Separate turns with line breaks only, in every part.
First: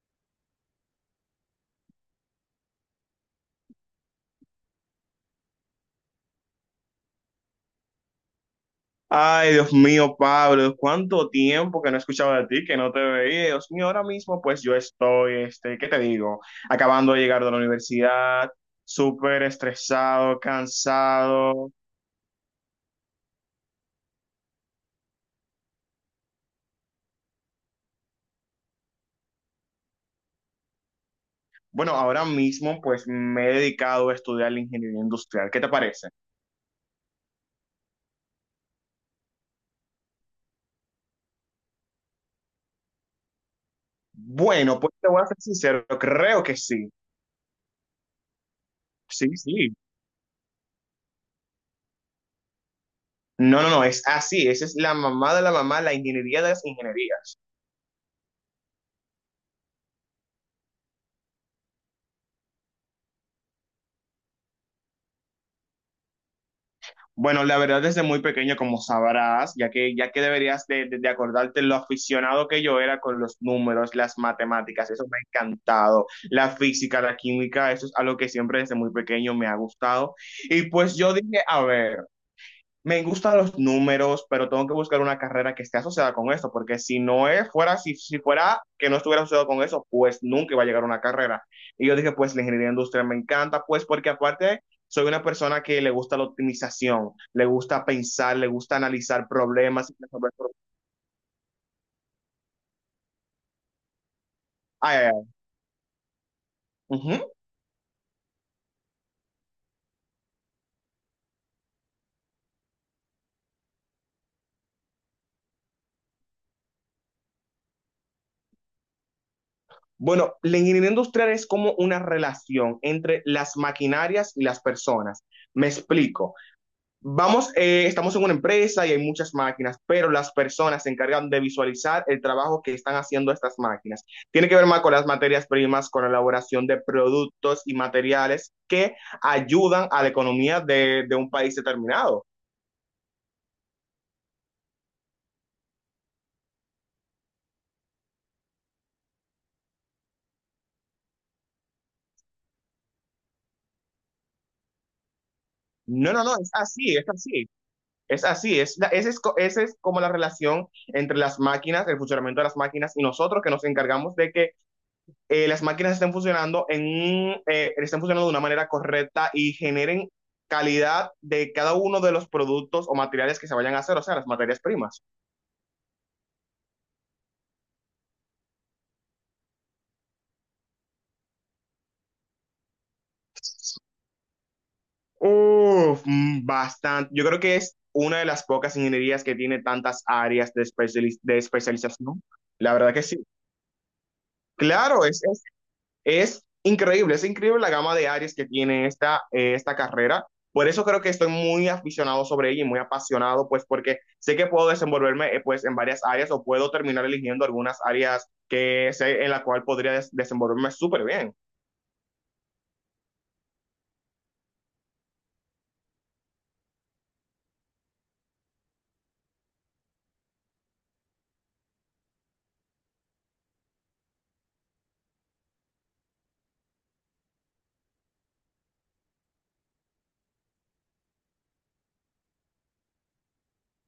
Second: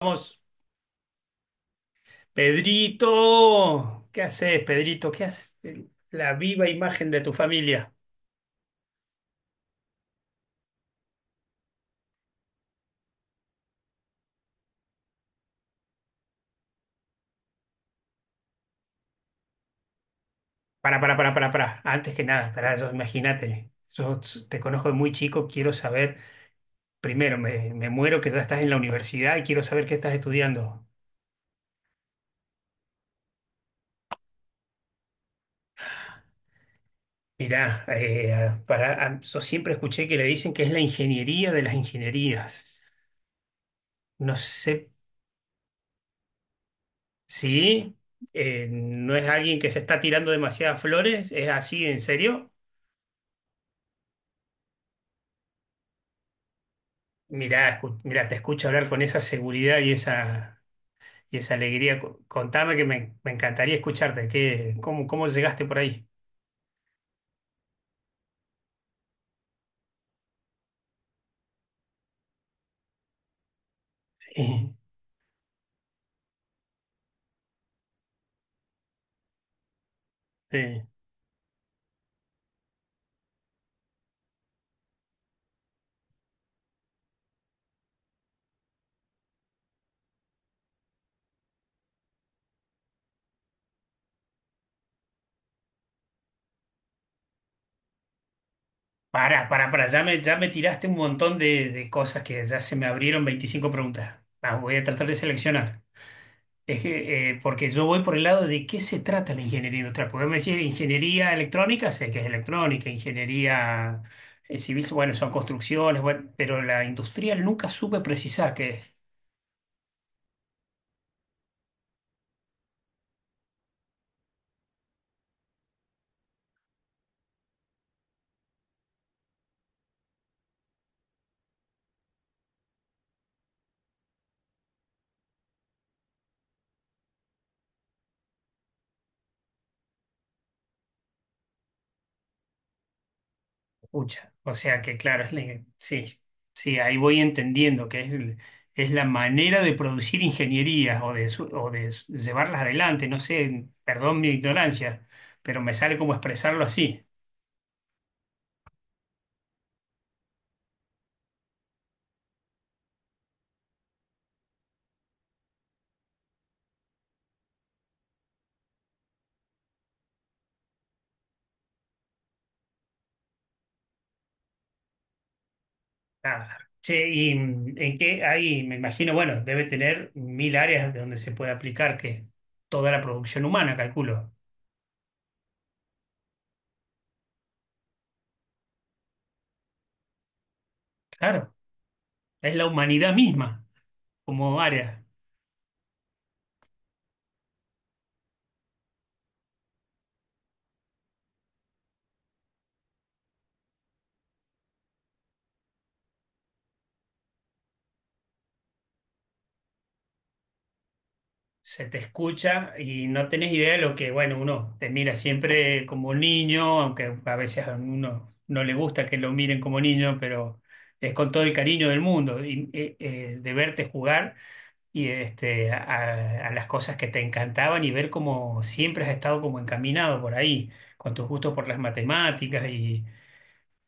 Vamos, Pedrito, ¿qué haces, Pedrito? ¿Qué haces? La viva imagen de tu familia.
Ay, Dios mío, Pablo, cuánto tiempo que no escuchaba de ti, que no te veía. Dios mío, ahora mismo pues yo estoy, ¿qué te digo? Acabando de llegar de la universidad, súper estresado,
Para,
cansado.
para. Antes que nada, para yo, imagínate. Yo te conozco de muy chico, quiero saber. Primero, me muero que ya estás en la universidad y quiero saber qué estás estudiando.
Bueno, ahora mismo pues me he dedicado a estudiar la ingeniería industrial. ¿Qué te parece?
Mirá, para, yo siempre escuché que le dicen que es la ingeniería de las ingenierías. No sé
Bueno, pues te voy a ser sincero, creo que sí.
si no
Sí,
es alguien que
sí.
se está tirando demasiadas flores, ¿es así, en serio?
No, no, no, es así, esa es la mamá de la mamá, la ingeniería de las ingenierías.
Mirá, mirá, te escucho hablar con esa seguridad y esa alegría. Contame que me encantaría escucharte. ¿Qué, cómo llegaste por ahí?
Bueno, la verdad desde muy pequeño, como sabrás, ya que deberías de acordarte lo aficionado que yo era con los números, las matemáticas, eso me ha encantado, la física, la química, eso es algo que siempre desde muy pequeño me ha gustado. Y pues yo dije, a ver, me gustan los números, pero tengo que buscar una carrera que esté asociada con eso, porque si no es, fuera, si fuera que no estuviera asociado con eso, pues nunca iba a llegar a una carrera. Y yo dije, pues la ingeniería industrial me encanta, pues porque aparte soy una persona que le gusta la optimización, le gusta pensar, le gusta analizar
Para,
problemas y
ya me,
resolver
ya me
problemas.
tiraste un montón de cosas que ya se me abrieron 25 preguntas. Las voy a
Ay,
tratar
ay,
de
ay.
seleccionar. Es
Ujú.
que, porque yo voy por el lado de qué se trata la ingeniería industrial. Porque me decís ingeniería electrónica, sé que es electrónica, ingeniería civil, bueno, son construcciones, bueno, pero la industrial nunca supe precisar qué es.
Bueno, la ingeniería industrial es como una relación entre las maquinarias y las personas. Me explico. Vamos, estamos en una empresa y hay muchas máquinas, pero las personas se encargan de visualizar el trabajo que están haciendo estas máquinas. Tiene que ver más con las materias primas, con la elaboración de productos y materiales que ayudan a la economía de un país determinado.
Pucha, o sea que claro, sí, sí, ahí voy entendiendo que es la manera de producir ingenierías o de, su- o de s- llevarlas adelante, no sé, perdón mi ignorancia, pero me sale como
No, no, no, es
expresarlo
así,
así.
es así, es así, es, esa es, esa es como la relación entre las máquinas, el funcionamiento de las máquinas y nosotros que nos encargamos de que las máquinas estén funcionando, estén funcionando de una manera correcta y generen calidad de cada uno de los productos o materiales que se vayan a hacer, o sea, las materias primas.
Ah, che, y en qué hay, me imagino, bueno, debe tener mil áreas de donde se puede aplicar que es toda la producción humana, calculo.
Uf, bastante. Yo creo que es una de las pocas ingenierías que tiene tantas áreas de, de
Claro,
especialización.
es la
La verdad que
humanidad
sí.
misma como área.
Claro, es increíble, es increíble la gama de áreas que tiene esta carrera. Por eso creo que estoy muy aficionado sobre ella y muy apasionado, pues porque sé que puedo desenvolverme, pues en varias áreas o puedo terminar eligiendo algunas áreas que sé en la cual podría desenvolverme súper bien.
Se te escucha y no tenés idea de lo que, bueno, uno te mira siempre como un niño, aunque a veces a uno no le gusta que lo miren como niño, pero es con todo el cariño del mundo y, de verte jugar y a las cosas que te encantaban y ver cómo siempre has estado como encaminado por ahí, con tus gustos por las matemáticas y,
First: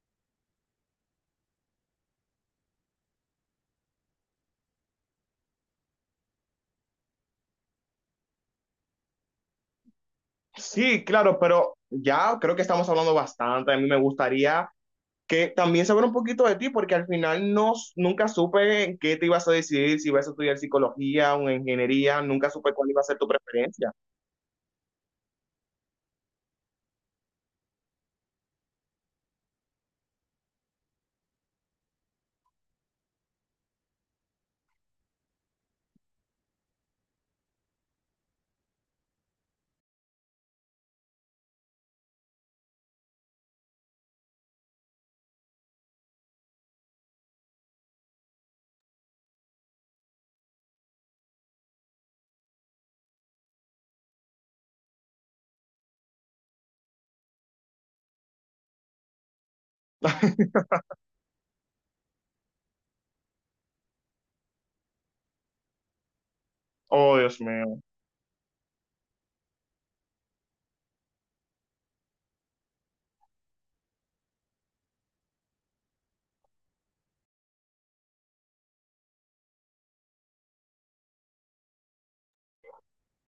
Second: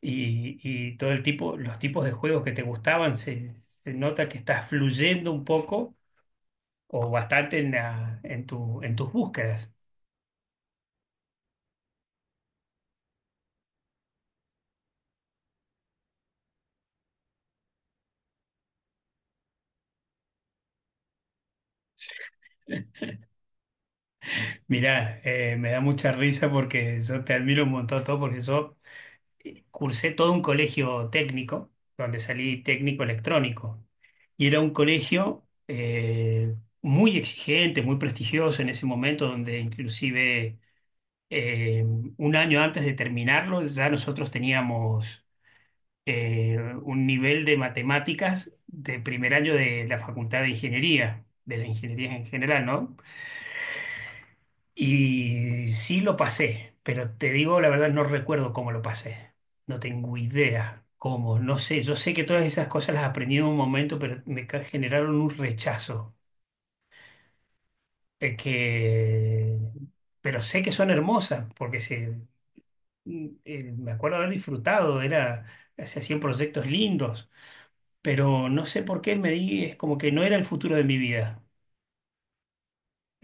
y todo los tipos de juegos que te gustaban, se nota que estás fluyendo un poco o bastante en tus búsquedas.
Sí, claro, pero ya creo que estamos hablando bastante. A mí me gustaría que también saber un poquito de ti, porque al final no, nunca supe en qué te ibas a decidir, si ibas a estudiar psicología o ingeniería, nunca supe cuál iba a ser tu preferencia.
Mirá, me da mucha risa porque yo te admiro un montón todo, porque yo cursé todo un colegio técnico, donde salí técnico electrónico, y era un colegio muy exigente, muy prestigioso en ese momento, donde inclusive eh, un año antes de terminarlo ya nosotros teníamos un nivel de matemáticas de primer año de la Facultad de Ingeniería, de la ingeniería en general, ¿no? Y sí lo pasé, pero te digo la verdad, no recuerdo cómo lo pasé. No tengo idea cómo, no sé. Yo sé que todas esas cosas las aprendí en un momento, pero generaron un rechazo.
Oh, Dios mío.
eh, que... Pero sé que son hermosas, me acuerdo haber disfrutado, se hacían proyectos lindos. Pero no sé por qué es como que no era el futuro de mi vida.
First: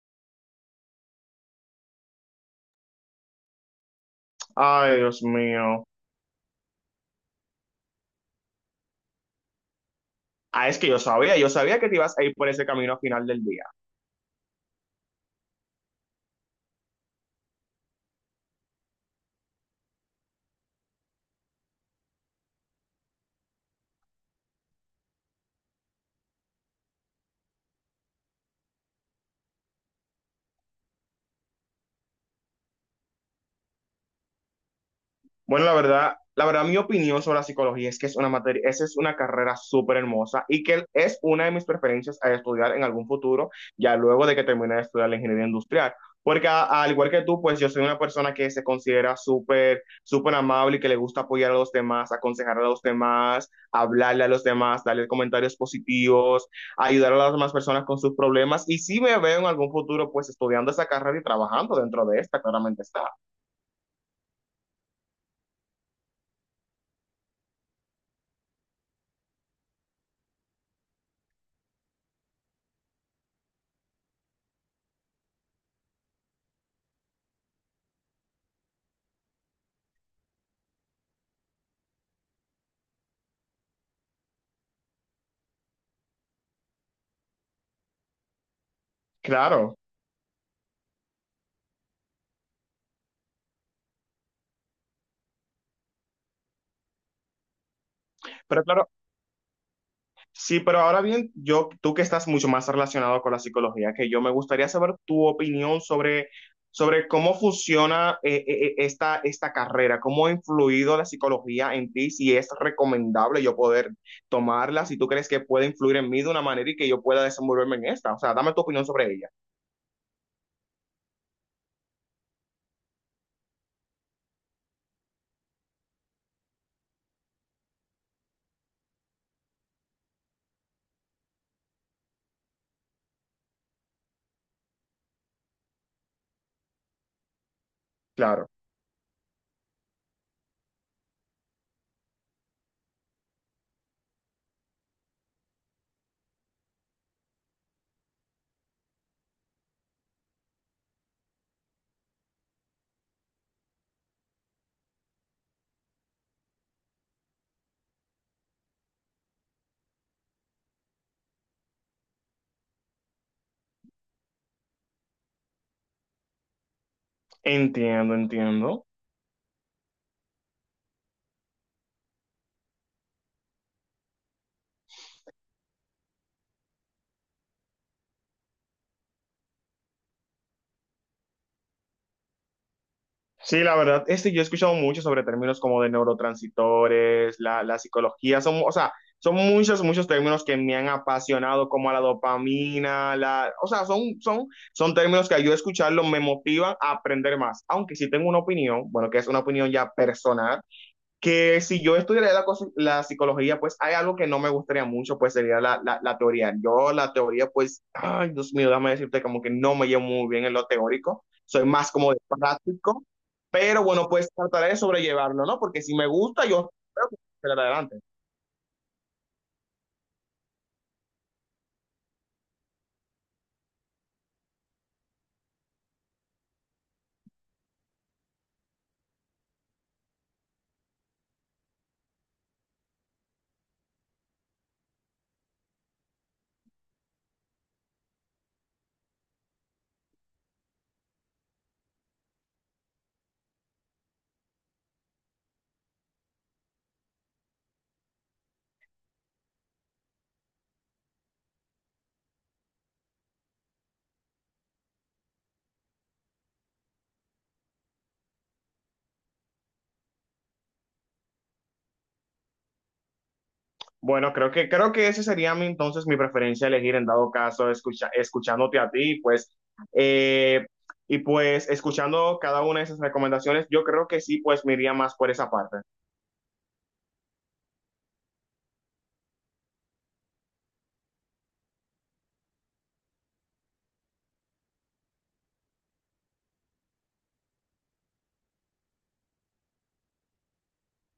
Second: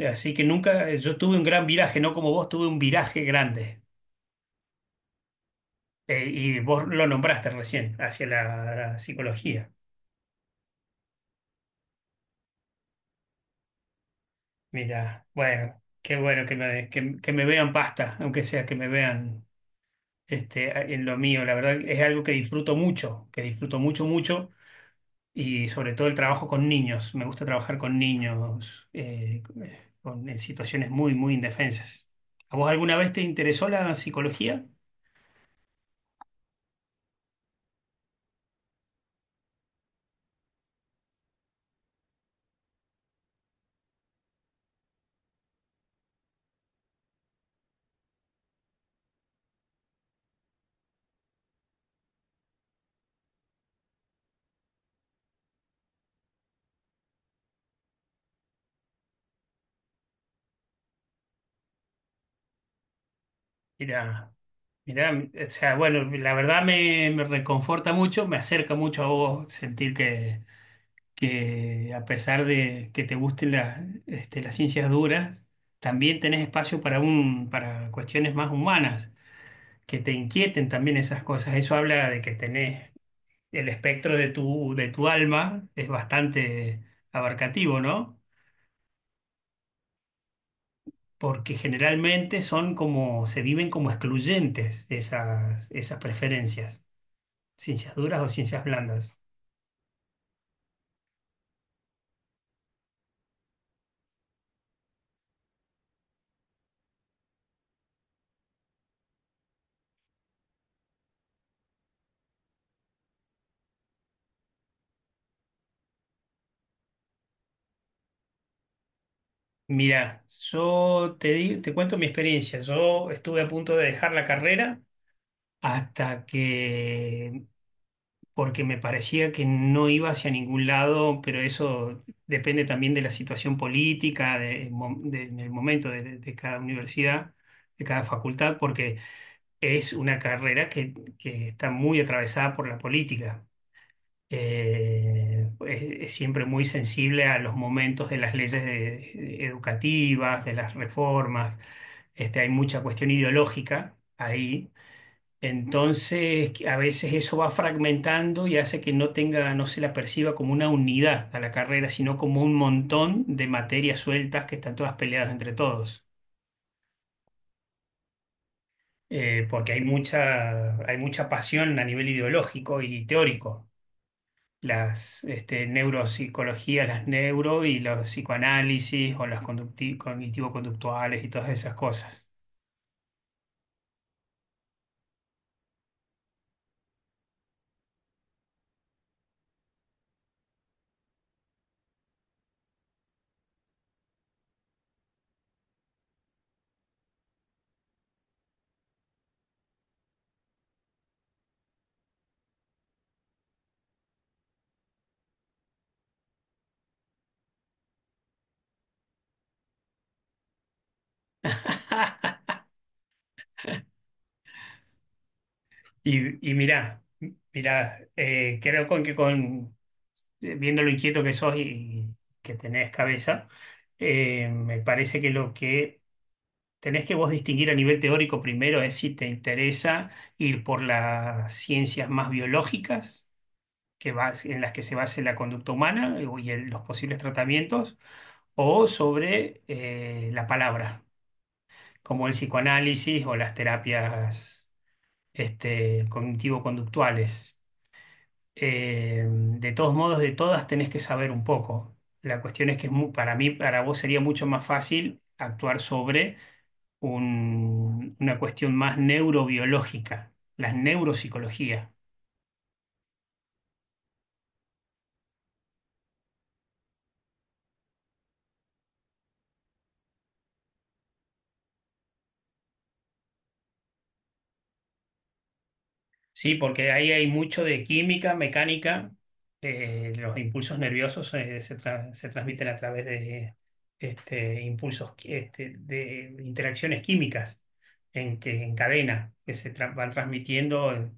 Así que nunca, yo tuve un gran viraje, no como vos, tuve un viraje grande.
Ay, Dios mío.
Y vos lo nombraste recién, hacia la psicología.
Ah, es que yo sabía que te ibas a ir por ese camino al final del día.
Mira, bueno, qué bueno que que me vean pasta, aunque sea que me vean en lo mío. La verdad es algo que disfruto mucho, mucho. Y sobre todo el trabajo con niños. Me gusta trabajar con niños en situaciones muy, muy indefensas. ¿A vos alguna vez te interesó la psicología?
Bueno, la verdad, mi opinión sobre la psicología es que es una materia, esa es una carrera súper hermosa y que es una de mis preferencias a estudiar en algún futuro, ya luego de que termine de estudiar la ingeniería industrial. Porque al igual que tú, pues yo soy una persona que se considera súper, súper amable y que le gusta apoyar a los demás, aconsejar a los demás, hablarle a los demás, darle comentarios positivos, ayudar a las demás personas con sus problemas. Y si me veo en algún futuro, pues estudiando esa carrera y trabajando dentro de esta, claramente está.
Mira, mira, o sea, bueno, la verdad me reconforta mucho, me acerca mucho a vos sentir que a pesar de que te gusten las ciencias duras, también tenés espacio para para cuestiones más humanas, que te inquieten también esas cosas. Eso habla de que tenés el espectro de tu alma es bastante abarcativo, ¿no?
Claro.
Porque generalmente son como, se viven como excluyentes esas preferencias, ciencias duras o
Pero
ciencias
claro,
blandas.
sí, pero ahora bien, yo, tú que estás mucho más relacionado con la psicología que yo, me gustaría saber tu opinión sobre, sobre cómo funciona esta carrera, cómo ha influido la psicología en ti, si es recomendable yo poder tomarla, si tú crees que puede influir en mí de una manera y que yo pueda desenvolverme en esta. O sea, dame tu opinión sobre ella.
Mira, yo te cuento mi experiencia. Yo estuve a punto de dejar la carrera hasta que porque me parecía que no iba hacia ningún lado, pero eso depende también de la situación política, del momento de cada universidad, de cada
Claro.
facultad, porque es una carrera que está muy atravesada por la política. Es siempre muy sensible a los momentos de las leyes educativas, de las reformas. Este, hay mucha cuestión ideológica ahí entonces, que a veces eso va fragmentando y hace que no tenga, no se la perciba como una unidad a la carrera, sino como un montón de materias sueltas que están todas peleadas entre todos.
Entiendo, entiendo.
Porque hay mucha, pasión a nivel ideológico y teórico. Las neuropsicologías, las neuro y los psicoanálisis o las cognitivo-conductuales y todas esas cosas.
Sí, la verdad, yo he escuchado mucho sobre términos como de neurotransmisores, la psicología, son, o sea, son muchos, muchos términos que me han apasionado, como la dopamina, la, o sea, son, son, son términos que al yo escucharlo me motivan a aprender más, aunque sí tengo una opinión, bueno, que es una opinión ya personal, que si yo estudiara la psicología, pues hay algo que no me gustaría mucho, pues sería la teoría. Yo la teoría, pues, ay, Dios mío, déjame decirte como que no me llevo muy bien en lo teórico, soy más como de práctico, pero bueno, pues trataré de sobrellevarlo, ¿no? Porque si me gusta,
Y
yo
mirá,
creo que voy a hacer adelante.
mirá, creo viendo lo inquieto que sos y que tenés cabeza, me parece que lo que tenés que vos distinguir a nivel teórico primero es si te interesa ir por las ciencias más biológicas, que en las que se base la conducta humana y los posibles tratamientos, o sobre la palabra, como el psicoanálisis o las terapias cognitivo-conductuales. De todos modos, de todas tenés que saber un poco. La cuestión es que para mí, para vos sería mucho más fácil actuar sobre una cuestión más neurobiológica, las neuropsicologías.
Bueno, creo que ese sería mi, entonces mi preferencia elegir en dado caso, escucha, escuchándote a ti, pues, eh, y pues escuchando cada una de esas recomendaciones, yo creo que sí, pues me iría más por esa parte.
Sí, porque ahí hay mucho de química, mecánica, los impulsos nerviosos se transmiten a través de este, impulsos, qui- este, de interacciones químicas en cadena que van transmitiendo.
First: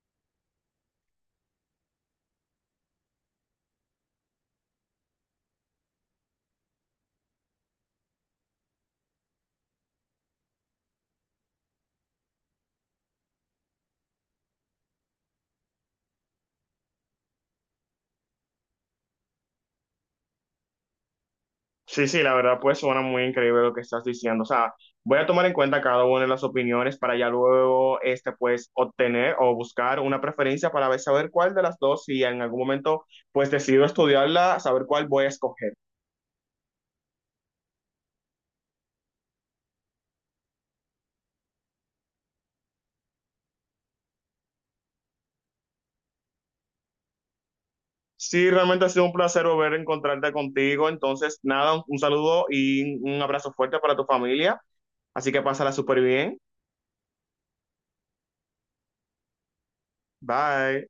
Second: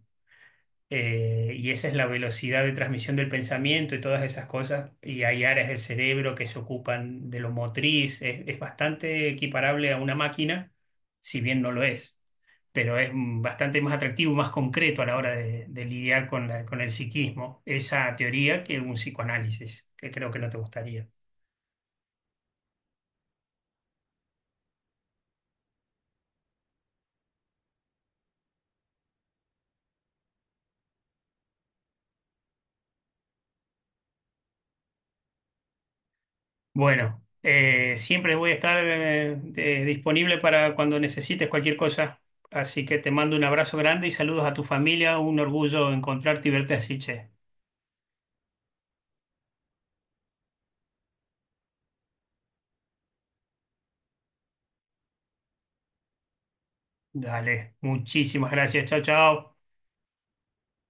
Y esa es la velocidad de transmisión del pensamiento y todas esas cosas, y hay áreas del cerebro que se ocupan de lo motriz, es bastante equiparable a una máquina, si bien no lo es, pero es bastante más atractivo, más concreto a la hora de lidiar con con el psiquismo, esa teoría que un psicoanálisis, que creo que no te gustaría.
Sí, sí, la verdad pues suena muy increíble lo que estás diciendo. O sea, voy a tomar en cuenta cada una de las opiniones para ya luego este pues obtener o buscar una preferencia para saber cuál de las dos, si en algún momento pues decido estudiarla, saber cuál voy a escoger.
Bueno, siempre voy a estar disponible para cuando necesites cualquier cosa. Así que te mando un abrazo grande y saludos a tu familia. Un orgullo encontrarte y verte así, che.
Sí, realmente ha sido un placer volver a encontrarte contigo. Entonces, nada, un saludo y un abrazo fuerte para tu familia. Así que pásala súper bien.
Dale, muchísimas gracias. Chao, chao.
Bye.